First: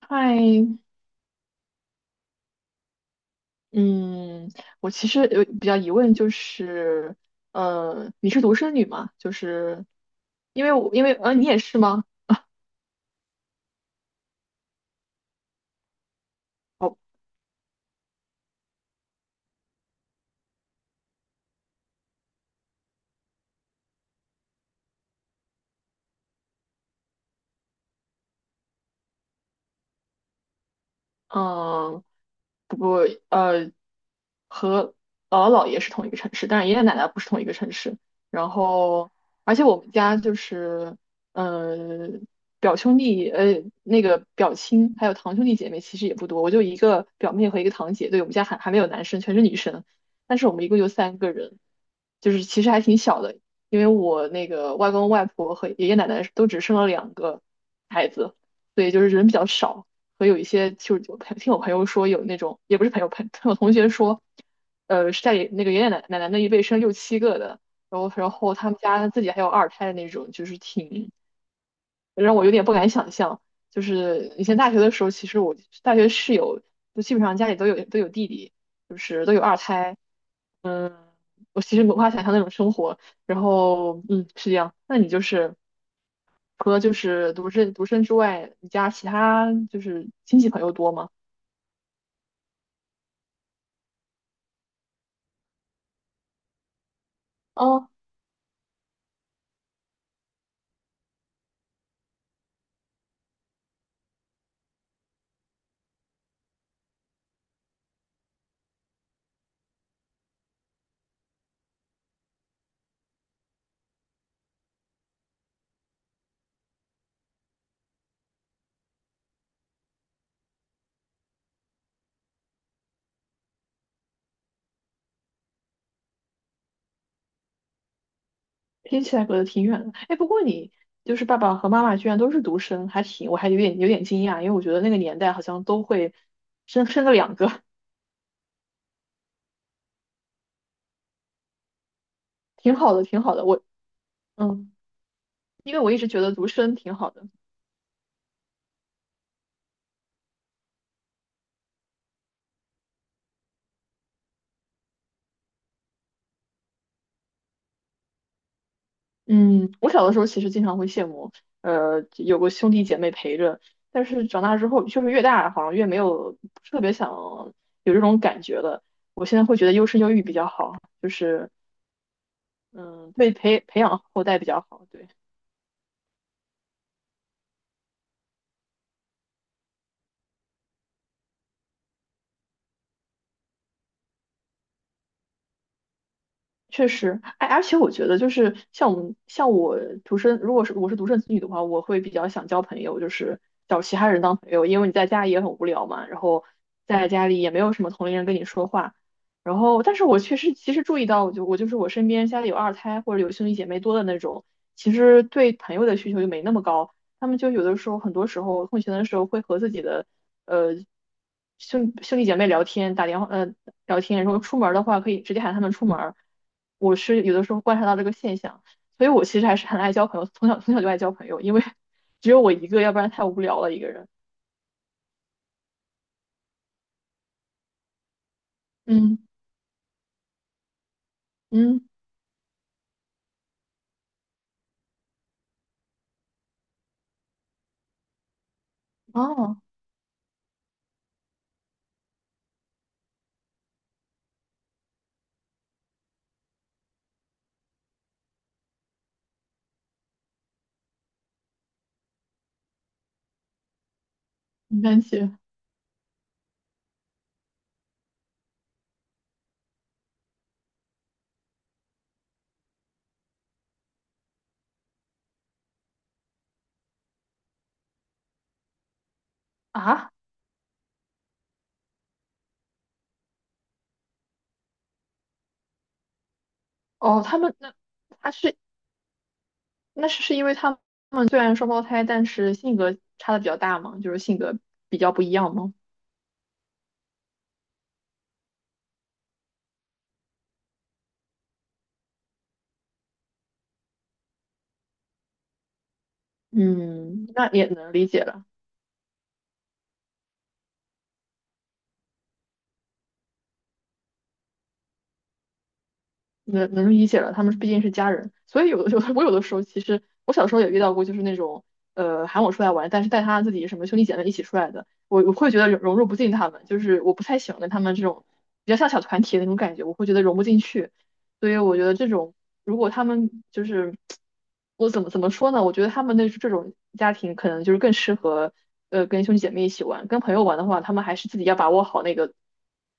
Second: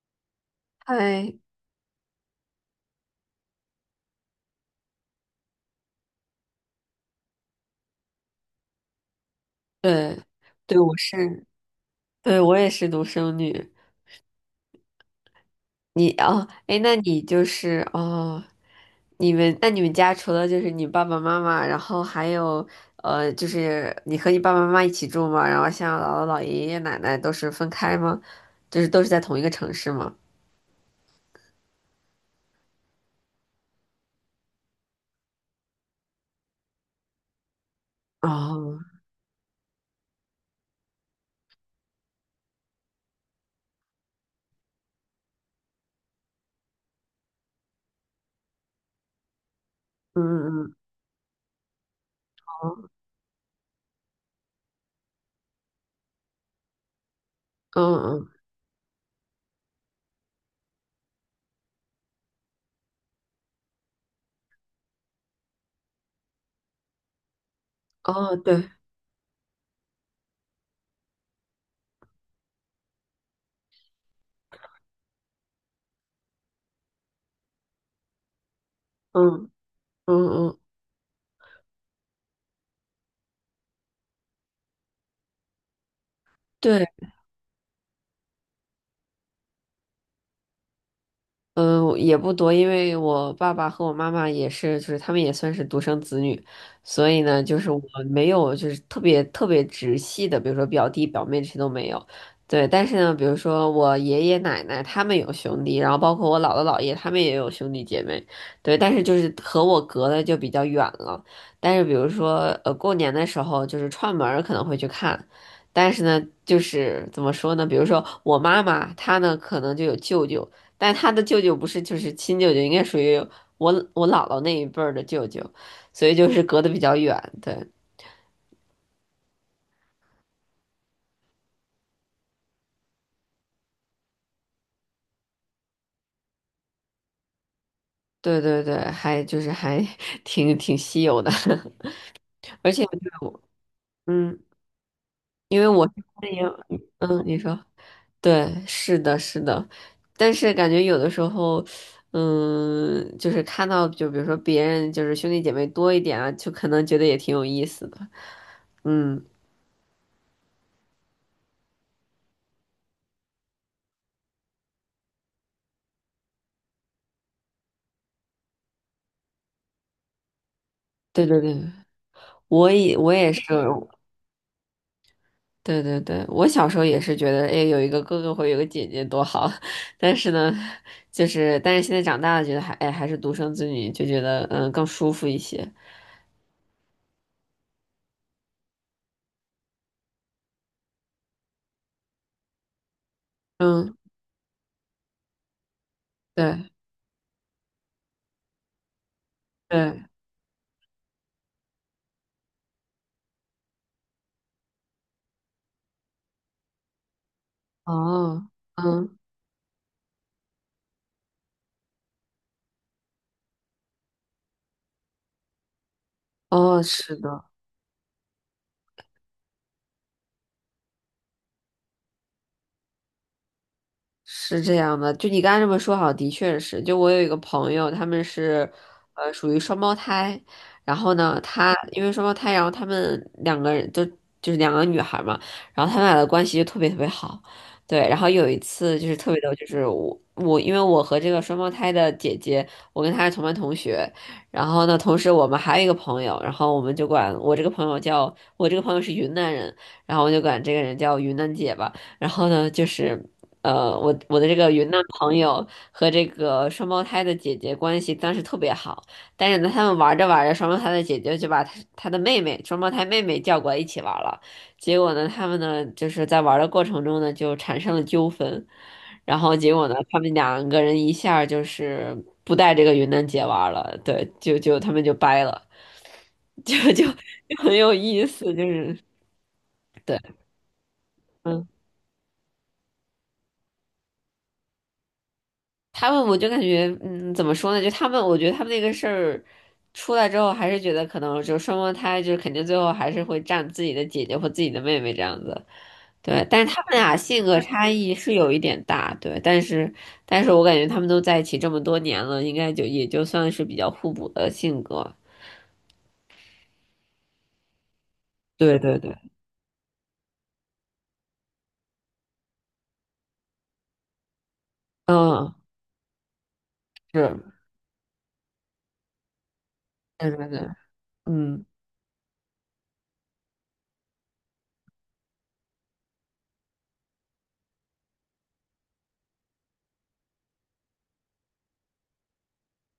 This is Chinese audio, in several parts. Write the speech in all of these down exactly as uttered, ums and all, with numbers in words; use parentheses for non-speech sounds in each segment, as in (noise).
嗨，嗨，嗯，我其实有比较疑问，就是，呃，你是独生女吗？就是，对，因为对，我我因为呃，是，你也是吗？对，我也是独生女。你哦，哎，那哦你就是哦，你们那你们家除了就是你爸爸妈妈，然后还有呃，就是你和你爸爸妈妈一起住吗？然后像姥姥、姥爷、爷爷奶奶都是分开吗？就是都是在同一个城市吗？嗯，不过呃，和姥姥姥爷是同一个城市，但是爷爷奶奶不是同一个城市。然哦，后，而且我们家就是，呃，表兄弟，呃，那个表亲，还有堂兄弟姐妹其实也不多，我就一个表妹和一个堂姐。对，我们家还还没有男生，全是女生。嗯但是我们一嗯共就三个人，就是其实还嗯挺小的，因为我那个外公外婆和爷爷奶奶都只生了两个孩嗯子，所以就是人比较少。和有一些就是我朋听我朋友说有那种也不是朋友朋听我同学说，呃是在那个爷爷奶奶奶那一辈生六七个的，然后嗯，然哦，后他对，们家自己还有二胎的那种，就是挺让我有点不敢想象。就是以前大学的时候，其实我大学室友就基本上家里都有都有弟弟，就是都有嗯二胎，嗯嗯，嗯。我其实无法想象那种生活。然后，嗯，是这样。那你就是除了对。就是独生独生之外，你家其他就是亲戚朋友多吗？嗯，也不多，因为我爸爸和我妈妈也是，就是他们也算是独生子女，所以呢，就是我哦，没有就是特别特别直系的，比如说表弟表妹这些都没有。对，但是呢，比如说我爷爷奶奶他们有兄弟，然后包括我姥姥姥爷他们也有兄弟姐妹，对，但是就是和我隔的就比较远了。但是比如说呃过年的时候，就是串门儿可能会去看。但是呢，就是怎么说呢？比如说我妈妈，她呢可能就有舅舅，但他的舅舅不是就是亲舅舅，应该属于我我姥姥那一辈儿的舅舅，所以就是隔得比较远。对听起来隔得挺远的。哎，不过你就是爸爸和妈妈居然都是独生，还挺，我还有点有点惊讶，因为我觉得那个年代好像都会生生个两个，(laughs) 对对对，还就是还 (laughs) 挺挺稀有的，(laughs) 而挺且就好的，是挺好我的。我嗯，嗯，因为因为我我是一直觉欢得迎，独生挺好嗯，的。你说对，是的，是的，但是感觉有的时候。嗯，就是看到，就比如说别人就是兄弟姐妹多一点啊，就可能觉得也挺有意思的。嗯，嗯，我小的时候其实经常会羡慕，呃，有个兄弟姐妹陪着。但是长大之后，就是越大好像越没有特别想有这种感觉了。我现在会觉得优生优育比较好，就对对是对，我也我嗯，对也是，培培养后代比较好。对。对对对，我小时候也是觉得，哎，有一个哥哥或有个姐姐多好，(laughs) 但是呢，就是但是现在长大了，觉得还哎还是独生子女，就觉得嗯更舒服一些。确实，哎，而且我觉得就是像我们像我独生，如果是我是独生子女的话，我会比较想交朋友，就是找嗯，其他人当朋友，因为你在家里也很无聊嘛，然后对在家里也没有什么同龄人跟你说话，然后但对，是我确实其实注意到，我就我就是我身边家里有二胎或者有兄弟姐妹多的那种，其实对朋友的需求就没那么高，他们就有的时候很多时哦，候空闲的时嗯候会和自己的呃兄兄弟姐妹聊天，打电话呃聊天，然后出门儿的话可以直接喊他们出门儿。哦，我是是有的的。时候观察到这个现象，所以我其实还是很爱交朋友，从小从小就爱交朋友，因为 (laughs) 只有我一个，要不然太无聊了一个人。是这样的，就你刚才这么说，好，的确是。就我有一个朋友，他们是，嗯呃，属于双胞胎。然后呢，他嗯，因为双胞胎，然后他们两个人都就是两个女孩嘛，然后他们俩的关系就特别特别好。对，然后有一次就是特别逗，哦，就是我我因为我和这个双胞胎的姐姐，我跟她是同班同学。然后呢，同时我们还有一个朋友，然后我们就管我这个朋友叫我这个朋友是云南人，然后我就管这个人叫云南姐吧。然后呢，就是。呃，我我的这个没云南关朋系。友和这个双胞胎的姐姐关系当时特别好，但是呢，他们玩着玩着，双胞胎的姐姐就把她她的妹妹，双胞胎妹妹叫过来一起玩了。结果呢，他们呢就是在玩的过程中呢就产生了纠纷，然后结果呢，啊，他们两个人一下儿就是不带这个云南姐玩了，对，就就他们就掰了，(laughs) 就就哦，他们就那很有意他思，是就是那对。是是因为他们虽然嗯双胞胎，但是性格差的比较大嘛，就是性格比较不一样嘛。他们我就感觉，嗯，怎么说呢？就他们，我觉得他们那个事儿出来之后，还是觉得可能就双胞胎，就是肯定最后还是会占自己的姐姐或自己的妹妹这样子。对，但是他们俩嗯，性那格也差能理异解是了。有一点大，对，但是但是我感觉他们都在一起这么多年了，应该就也就算是比较互补的性格。能能理解了，他们毕竟是家人，所以对有的对有的 对，(laughs) 我有的时候其实我小时候也遇到过，就是那种呃喊我出来玩，但是带他自己什么兄弟姐妹一起出来的，我我会嗯，觉得融融入不进他们，就是我不是，太喜欢跟他们这种比较像小团体的那种感觉，我会觉得对融不对进对，去。所以嗯，我觉得这种，如果他们就是，我怎么怎么说呢？我觉得他们那这种家庭可能就是更适合，呃，跟兄弟姐妹一起玩。跟朋友玩的话，他们还是自己要把握好那个，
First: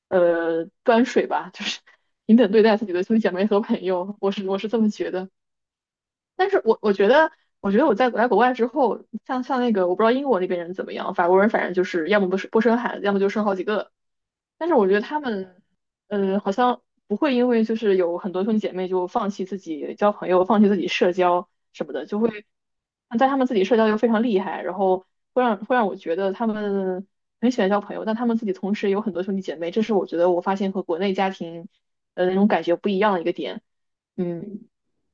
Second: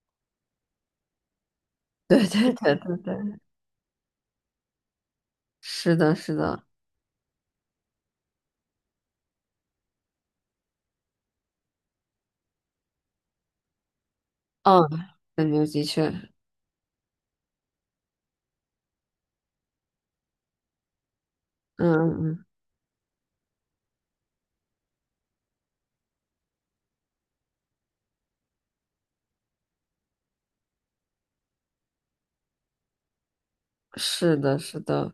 呃，端水吧，就是 对 (laughs) 平等对对对待自己对的兄弟姐对，妹和朋友。我是我是这么觉得。是的，是但是的，我我觉得，我觉得我在来国外之后，像像那个，我不知道英国那边人怎么样，法国人反正就是要么不是不生孩子，要么就生好几个。但是嗯，我觉得他感们，觉的确，呃，好像不会因为就是有很多兄弟姐妹就放弃自己交朋友，放弃自己社交嗯什么的，就嗯，会在他们自己社交又非常厉害，然后会让会让我觉得他们很喜欢交朋友，但他们自己同时也有很多兄弟姐妹，这是我觉得我发现和国内家庭，呃，那种感觉不一样的一个点。是的，嗯，是的。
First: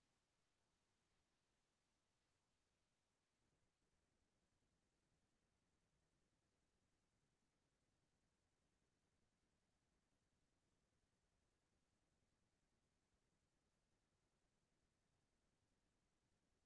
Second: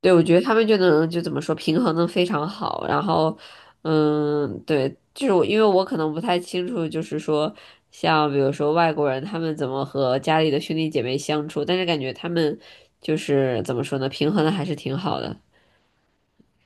对，我觉得他们就能就怎么说平衡的非常好，然后，嗯，对，就是我因为我可能不太清楚，就是说像比如说外国人他们怎么和家里的兄弟姐妹相处，但是感觉他们就是怎么说呢，平衡的还是挺好的。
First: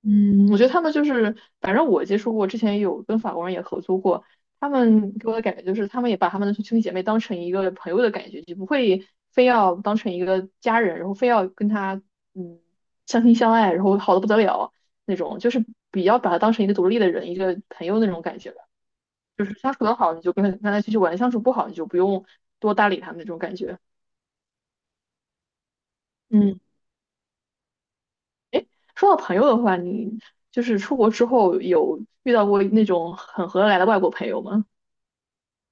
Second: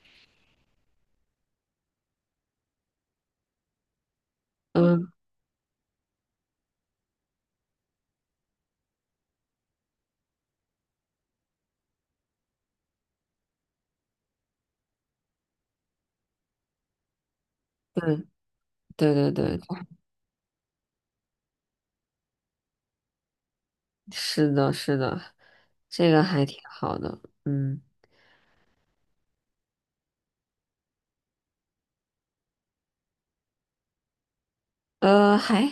嗯，我觉得他们就是，反正我接触过，之前有跟法国人也合租过，他嗯，们给我的感觉就是，他们也把他们的兄弟姐妹当成一个朋友的感觉，就不会非要当成一个家人，然后非要跟他嗯相亲相爱，然后好的不得了那种，就是比较把他当成一个独立的人，一个朋友那对，种感觉吧。对就是对对，相处得好，你就跟他跟他继续玩；相处不好，你就不用多搭理他们那种感觉。是的，是的，这个还挺嗯。好的，嗯。哎，说到朋友的话，你就是出国之后有遇到过那种很合得来的外国朋友吗？呃，还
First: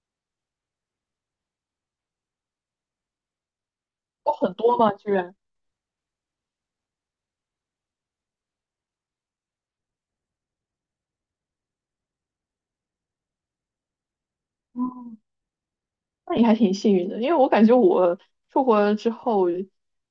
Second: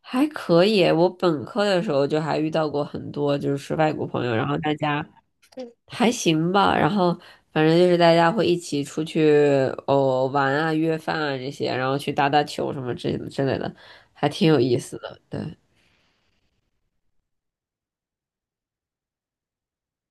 还可以。我本科的时候就还遇到过很多就是外国朋有友，然很后大多吗？家居然？还行吧，然后反正就是大家会一起出去哦玩啊、约饭啊这些，然后去打打球什么之之类的，还挺有意思嗯，的。对，那你还挺幸运的，因为我感觉我出国之后，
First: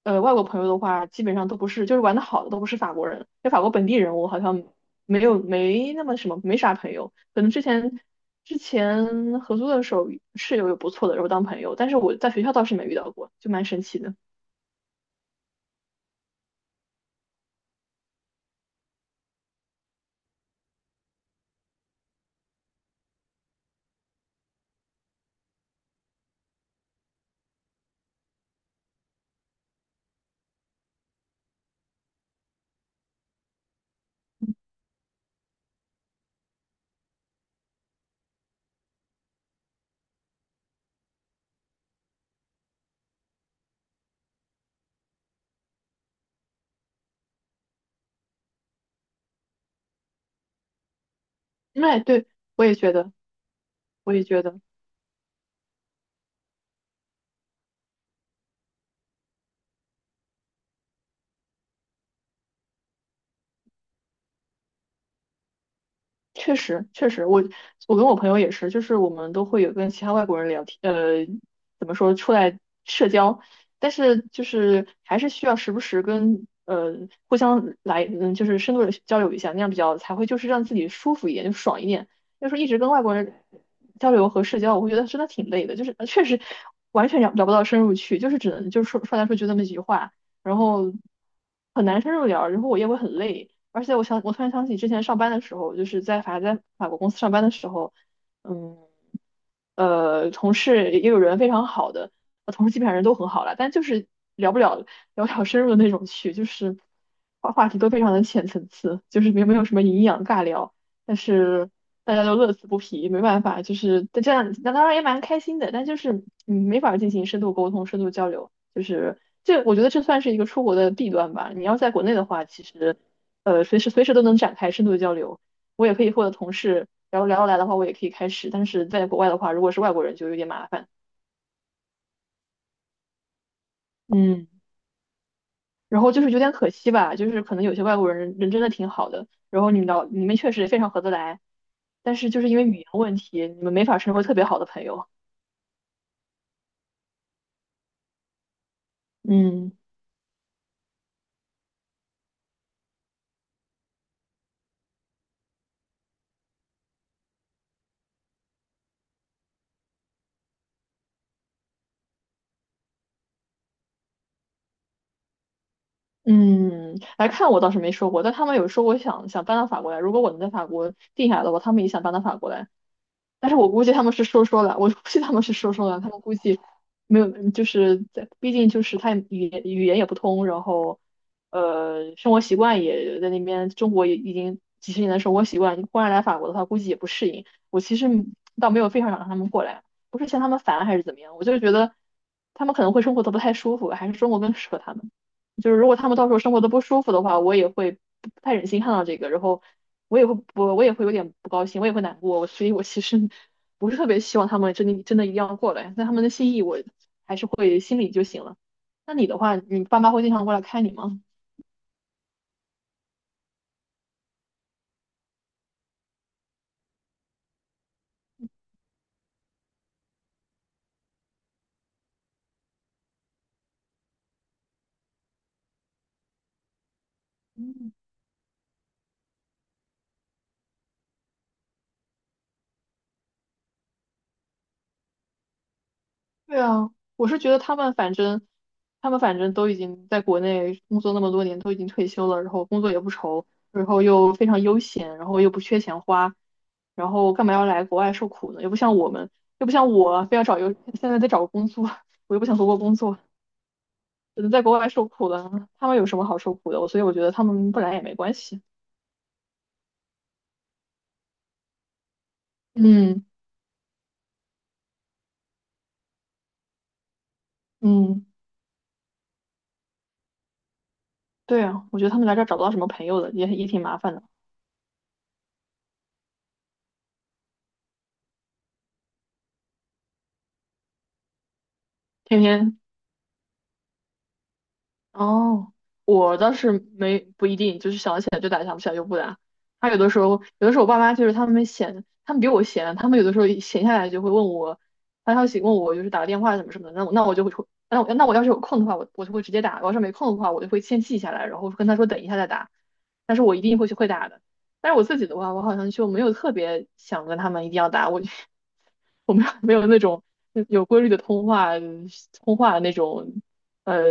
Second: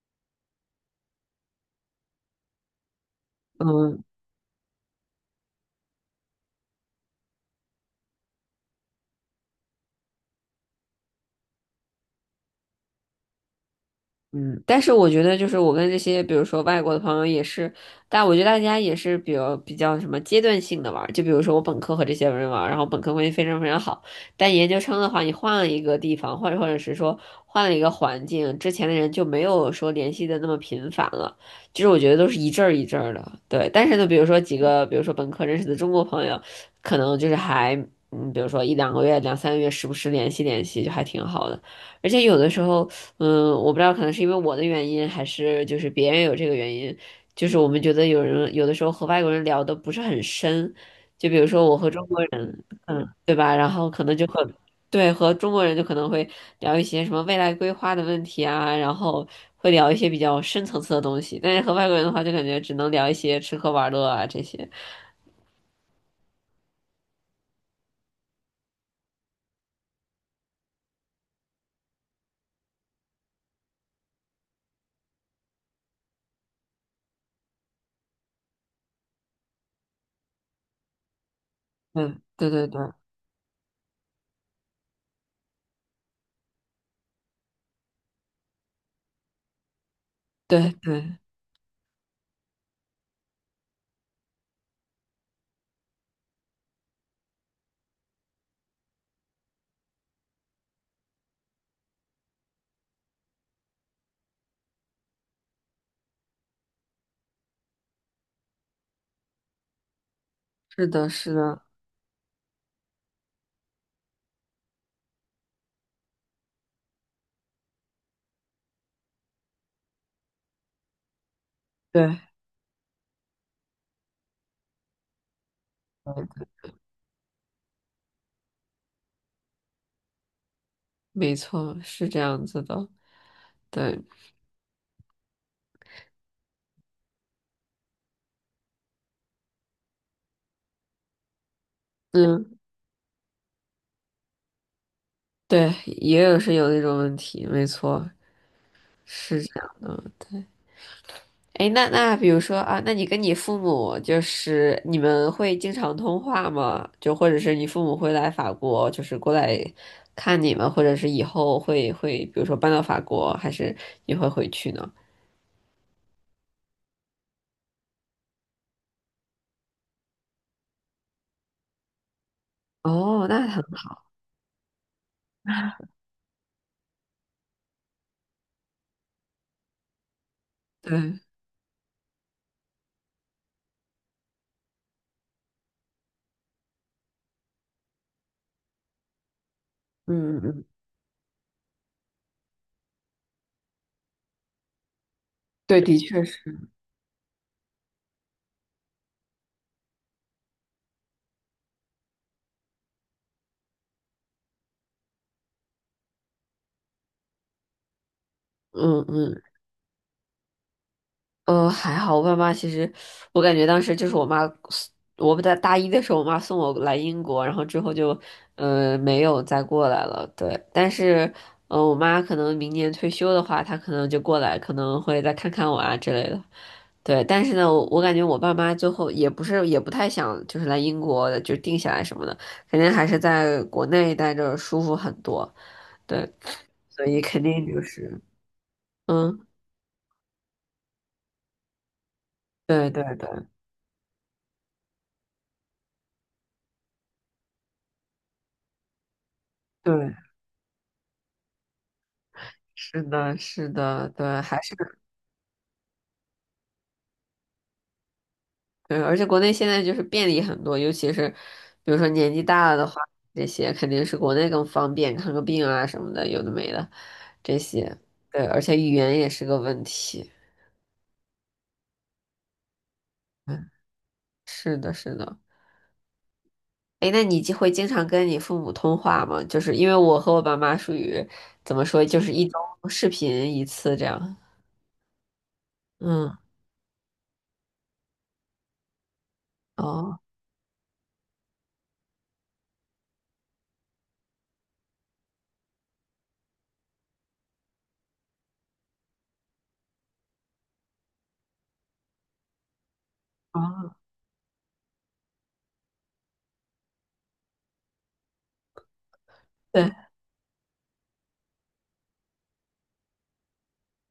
呃，外国朋友的话，基本上都不是，就是玩的好的都不是法国人，因为法国本地嗯，人我好像没有没那么什么，没啥朋友。可能之前之前合租的时候，室友有不错的，然后当朋友，但是我在学校倒是没遇到过，就蛮神奇的。嗯，但是我觉得就是我跟这些，比如说外国的朋友也是，但我觉得大家也是比较比较什么阶段性的玩儿，就比如说我本科和这些人玩儿，然后本科关系非常非常好，但研究生的话，你换了一个地方，或者或者是说换了一个环境，之前的人就没有说联系的那么频繁了，就是我觉得都是一阵儿一阵儿的，对。但是呢，比如说几个，比如说本科认识的中国朋友，可能就是还，嗯，比如说一两个月、两三个月，时不时联系联系，就还挺好的。而且有的时候，嗯，我不知道，可能是因为我的原因，还是就是别人有这个原因，就是我们觉得有人有的时候和外国人聊的不是很深，就比如说我和那中国对，人，我也觉嗯，得，对吧？然后可我能也就会觉得。对和中国人就可能会聊一些什么未来规划的问题啊，然后会聊一些比较深层次的东西，但是和外国人的话，就感觉只能聊一些吃喝玩乐啊这些。确实，确实，我我跟我朋友也是，就是我们都会有跟其他外国人聊天，呃，怎么说，出来社交，但是就是还是需要时不时跟呃互相来，嗯，就是深度的交流一下，那样比较才会就是让自己舒服一点，就爽一点。嗯，要对说对一直对跟外国人交流和社交，我会觉得真的挺累的，就是呃确实完全聊聊不到深入去，就是只能就是说说来说去就那么几句话，然对后对，很难深入聊，然后我也会很累。而且我想，我突然想起之前上班的时候，就是在法在法国公司上班的时候，嗯，呃，同事也有人非常好的，呃同事基本上人都很好了，但就是聊不了聊不了深入的那种去，就是话话题都非常的浅层次，就是没没有什么营养尬聊，是的，但是的，是大家都乐此不疲，没办法，就是但这样，那当然也蛮开心的，但就是嗯，没法进行深度沟通、深度交流，就是这我觉得这算是一个出国的弊端吧。你要在国内对，的话，其实。呃，随时随时都能展开深度的交流。我也可以和我的同事，然后聊得来的话，我也可以开始。但是在国外的话，如果是外国人就有点麻烦。没错，是这样子的，对。嗯，然后就是有点可惜吧，就是可能有些外国人人真的挺好的，然后你们聊你们确实也非常合得来，但是就是因嗯。为语言问题，你们没法成为特别好的朋友。对，也有是有那种问题，没错，是这嗯，样的。对，哎，那那比如说啊，那你跟你父母就是你们会经常通话吗？就或者是你父母会来法国，就是过来看你们，或者是以后会会，比如说搬到法国，还是你会回去呢？嗯，来看我倒是没说过，但他们有说我想想搬到法国来，如果我能在法国定下来的话，他们也想搬到法国来。哦，那但是很我估计好，他们是说说的，我估计他们是说说的，他们估计没有，就是在，毕竟就是他语言语言也不通，然后对，呃，生活习惯也在那边，中国也已经几十年的生活习惯，忽然来法国的话，估计也不适应。我其实倒没有非常想让他们过来，不是嗯嫌他们嗯，烦还是怎么样，我就是觉得他们可能会生活的不太舒服，还是中国更适合他们。就是对，如果的他们确到时是，候生活的不舒服的话，我也会不不太忍心看到这个，然后我也会我我也会有点不高兴，我也会难过，我所以我其实不是特别希望他们真的真的一定要过来，但他们的心意我就会心里就行了。嗯那你的嗯话，你爸妈会经常过来看你吗？呃，还好，我爸妈其实，我感觉当时就是我妈我不在大一的时候，我妈送我来英国，然后之后就，呃，没有再过来了。对，但是，呃，我妈可能明年退休的话，她可能就过来，可能会再看看我啊之类的。对，但是呢，我嗯，我感觉我爸妈最后也不是也不太想就是来英国就定下来什么的，肯定还是在国内待着舒服很多。对，对啊，所以我是肯觉得定他就们反是，正，他们反嗯，正都已经在国内工作那么多年，都已经退休了，然后工对作也对不愁，对然后又非常悠闲，然后又不缺钱花，然后干嘛要来国外受苦呢？又不像我们，又不像我对。啊非要找一个现在在找个工作，(laughs) 我又不想回国工是作，的，是的，对，嗯还在是国外受苦了，他们有什么好受苦的？我所以我觉得他们不来也没关系。对，而且国内现在就是便利很多，尤其是比如说年纪大了的话，嗯。这些肯定是国内更方便，看个病啊什么的，有的没的，这些，嗯，对，而且语言也是个问题。对啊，我觉得他们来这儿找不到什么朋友的，也也嗯，挺麻烦的，是的，是的。哎，那你就会经常跟你父母通话吗？就是因为我和我爸妈属于怎么说，就是天一周天。视频一次这样。哦，嗯，我倒是没不一定，就是想起来就打，想不起来就不打。他有的哦，时候，有的时候我爸妈就是他们闲，他们比我闲，他们有的时候一闲下来就会问我发消息，问我就是打个电话什么什么的。那我那我就会说，那我那我要是有空的话，我我就会直接打；我要是没空的话，我就会先记下来，然后跟他说等一下再打。但是我一定会哦，去会打的。但是我自己的话，我好像就没有特别想跟他们一定要打，我就 (laughs) 我没有没有对，那种有规律的通话通话那种呃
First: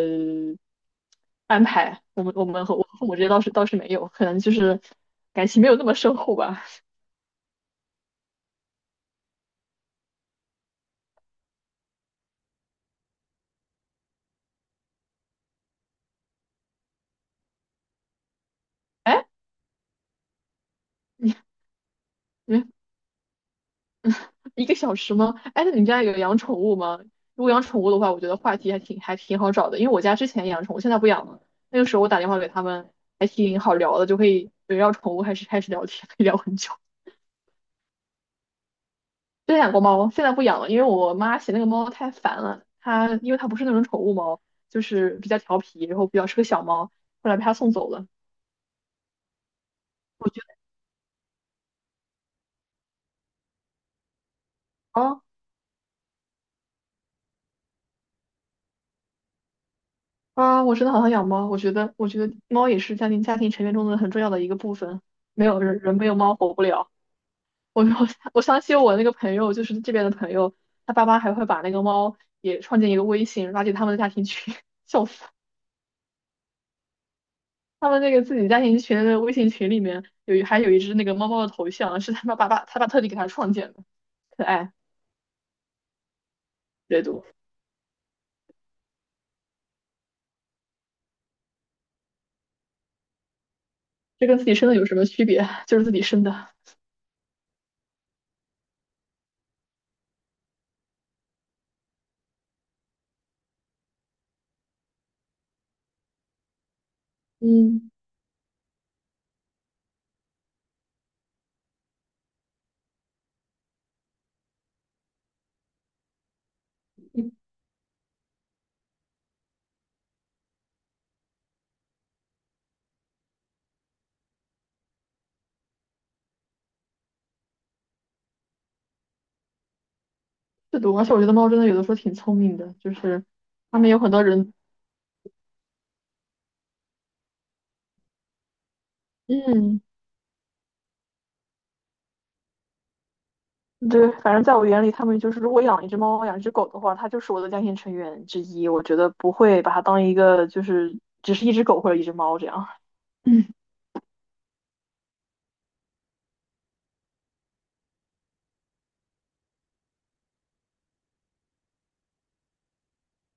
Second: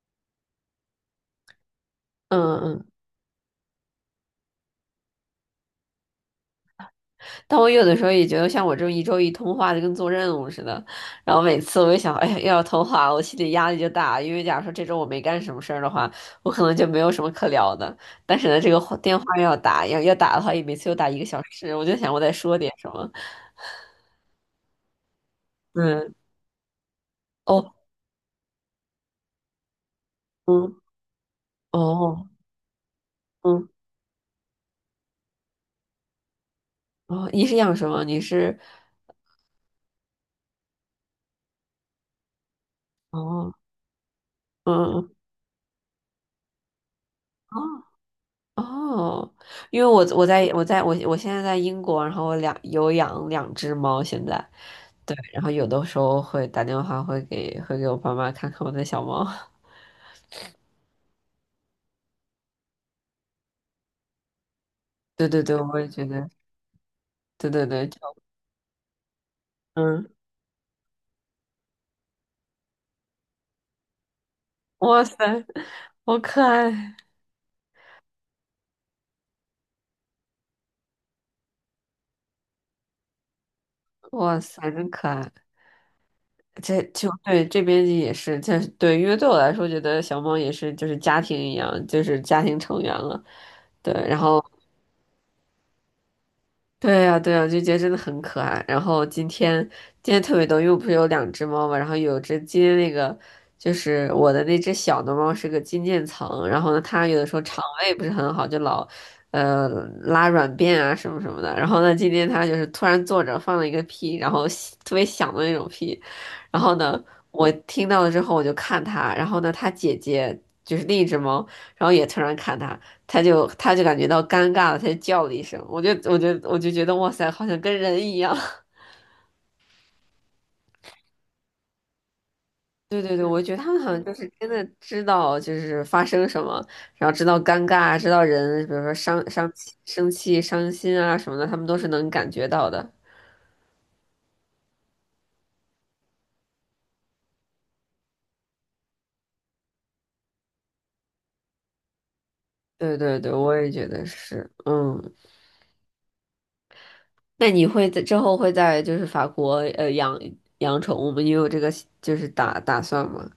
安排。我们嗯我们和我嗯。和父母这些倒是倒是没有，可能就是感情没有那么深厚吧。但我有的时候也觉得，像我这种一周一通话，就跟做任务似的。然后每次我一想，哎呀，又要通话，我心里压力就大。因为假如说这周我没干什么事儿的话，我可能就没有什么可聊的。但是呢，这个话电话哎，又要打，要要打的话，也每次又打一个你小时。我就想，我得说你点什么。一个小时吗？哎，那你们家有嗯，养宠物吗？如果养哦，宠物的话，我觉得话题还挺还挺好找的，因为我家之前养宠嗯，物，现在不养了。那个时候我打哦，电话给他们，还挺嗯，好聊的，就可以围绕宠物开始开始聊天，可以聊很久。哦，你是养什么？你是，之前养过猫，现在不养了，因为我妈嫌那个猫太烦了。它因为它哦，不是那种宠物猫，嗯就嗯是比较调皮，然后比较是个小猫，后来被她送走了。哦，哦，因为我我在我我在我我现在在英国，然后我两有养两只猫，现在。对，哦然后有的时候会打电话，会给会给我爸妈看看我的小猫。(laughs) 啊，我真的好想养猫。我觉得，我觉得猫也是家庭家庭成员中的很重要的一个部分。对对没对，有我人，也人觉没有得，猫活不了。对对我对，就我我相信我那个朋友，就是这边嗯，的朋友，他爸妈还会把那个猫也创建一个微信，拉进他们的家庭群。(laughs) 哇笑塞，死！好可爱，他们那个自己家庭群的微信群里面有一还有一只那个猫猫的头像，是他爸爸爸他爸特地给他创建的，哇可塞，爱真可爱。这阅就读。对这边也是，这对，因为对我来说，觉得小猫也是就是家庭一样，就是家庭成员了。对，然这跟后自己生的有什么区别？(laughs) 就是自己生的。对呀，对呀，就觉得真的很可爱。然后今天今天特别逗，因为我不是有两只猫嘛，然后有只今天那个就是我的那只小的猫是个金渐层，然后呢，它有的时候肠嗯，胃不是很好，就老呃拉软便啊什么什么的。然后呢，今天它就是突然坐着放了一个屁，然后吸特别响的那种屁，然后呢，嗯，我听到了之后我就看它，然后呢，它姐姐就是另一只猫，然后也突然看它。他就他就感觉到尴尬了，他就叫了一声，我就我就我就觉得哇塞，好像跟人一样。(laughs) 是的，而且我觉得猫真的有的时候挺聪明的，就对对对，是我觉得他他们们好有像很就多是真人。的知道就是发生什么，然后知道尴尬，知道人，比如说伤伤嗯，生气、伤心啊什么的，他们都是能感觉到的。对，反正在我眼里，他们就是如果养一只猫、养一只狗的话，它就是我的家庭成员之一。我觉得不会把它当一个就是只是一只狗或者一只猫这样。对对对，嗯，我也觉得是。嗯，那你会在之后会在就是法国呃养养宠物吗？你有这个就是打打算吗？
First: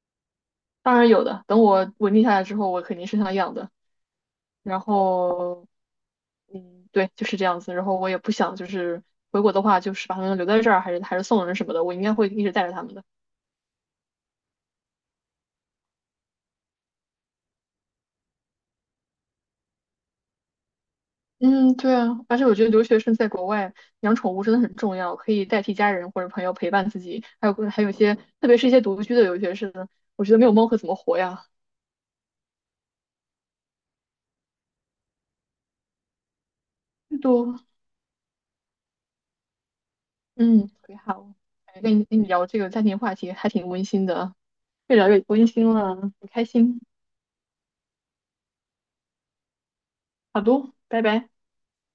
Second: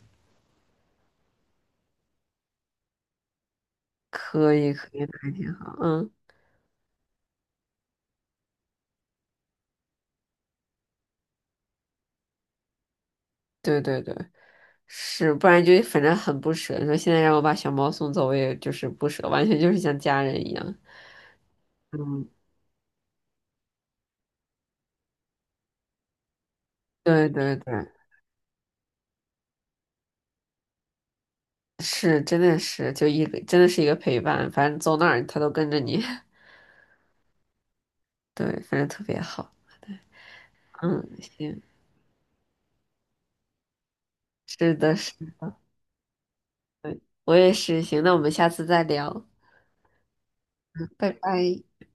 当然有的，等我稳定下来之后，我肯定是想养的。可以然可以，那还挺后，好。嗯，嗯，对，就是这样子。然后我也不想就是回国的话，就是把它们留在这儿，还是还是送人什么的，我应该会一直带着它们的。对对对。是，不然就反正很不舍。你说现在让我把小猫送走，我也就是不舍，完全就是像家人一样。嗯，对啊，嗯，而且我觉得留学生在国外养宠物真的很重要，可以代替家人或者朋友陪伴自己，对还有对对，还有一些，特别是一些独居的留学生，我觉得没有猫可怎么活呀？是，真的是，就一个真的是一个陪伴，反正走哪儿它都跟着你。(laughs) 最多，对，反正特别好。对，嗯，特别嗯，好，行，哎跟你跟你聊这个家庭话题还挺温馨的啊，是的，越聊是，越温馨了，很开心。我也是。行，那我们下次再聊，好的，拜拜拜。拜。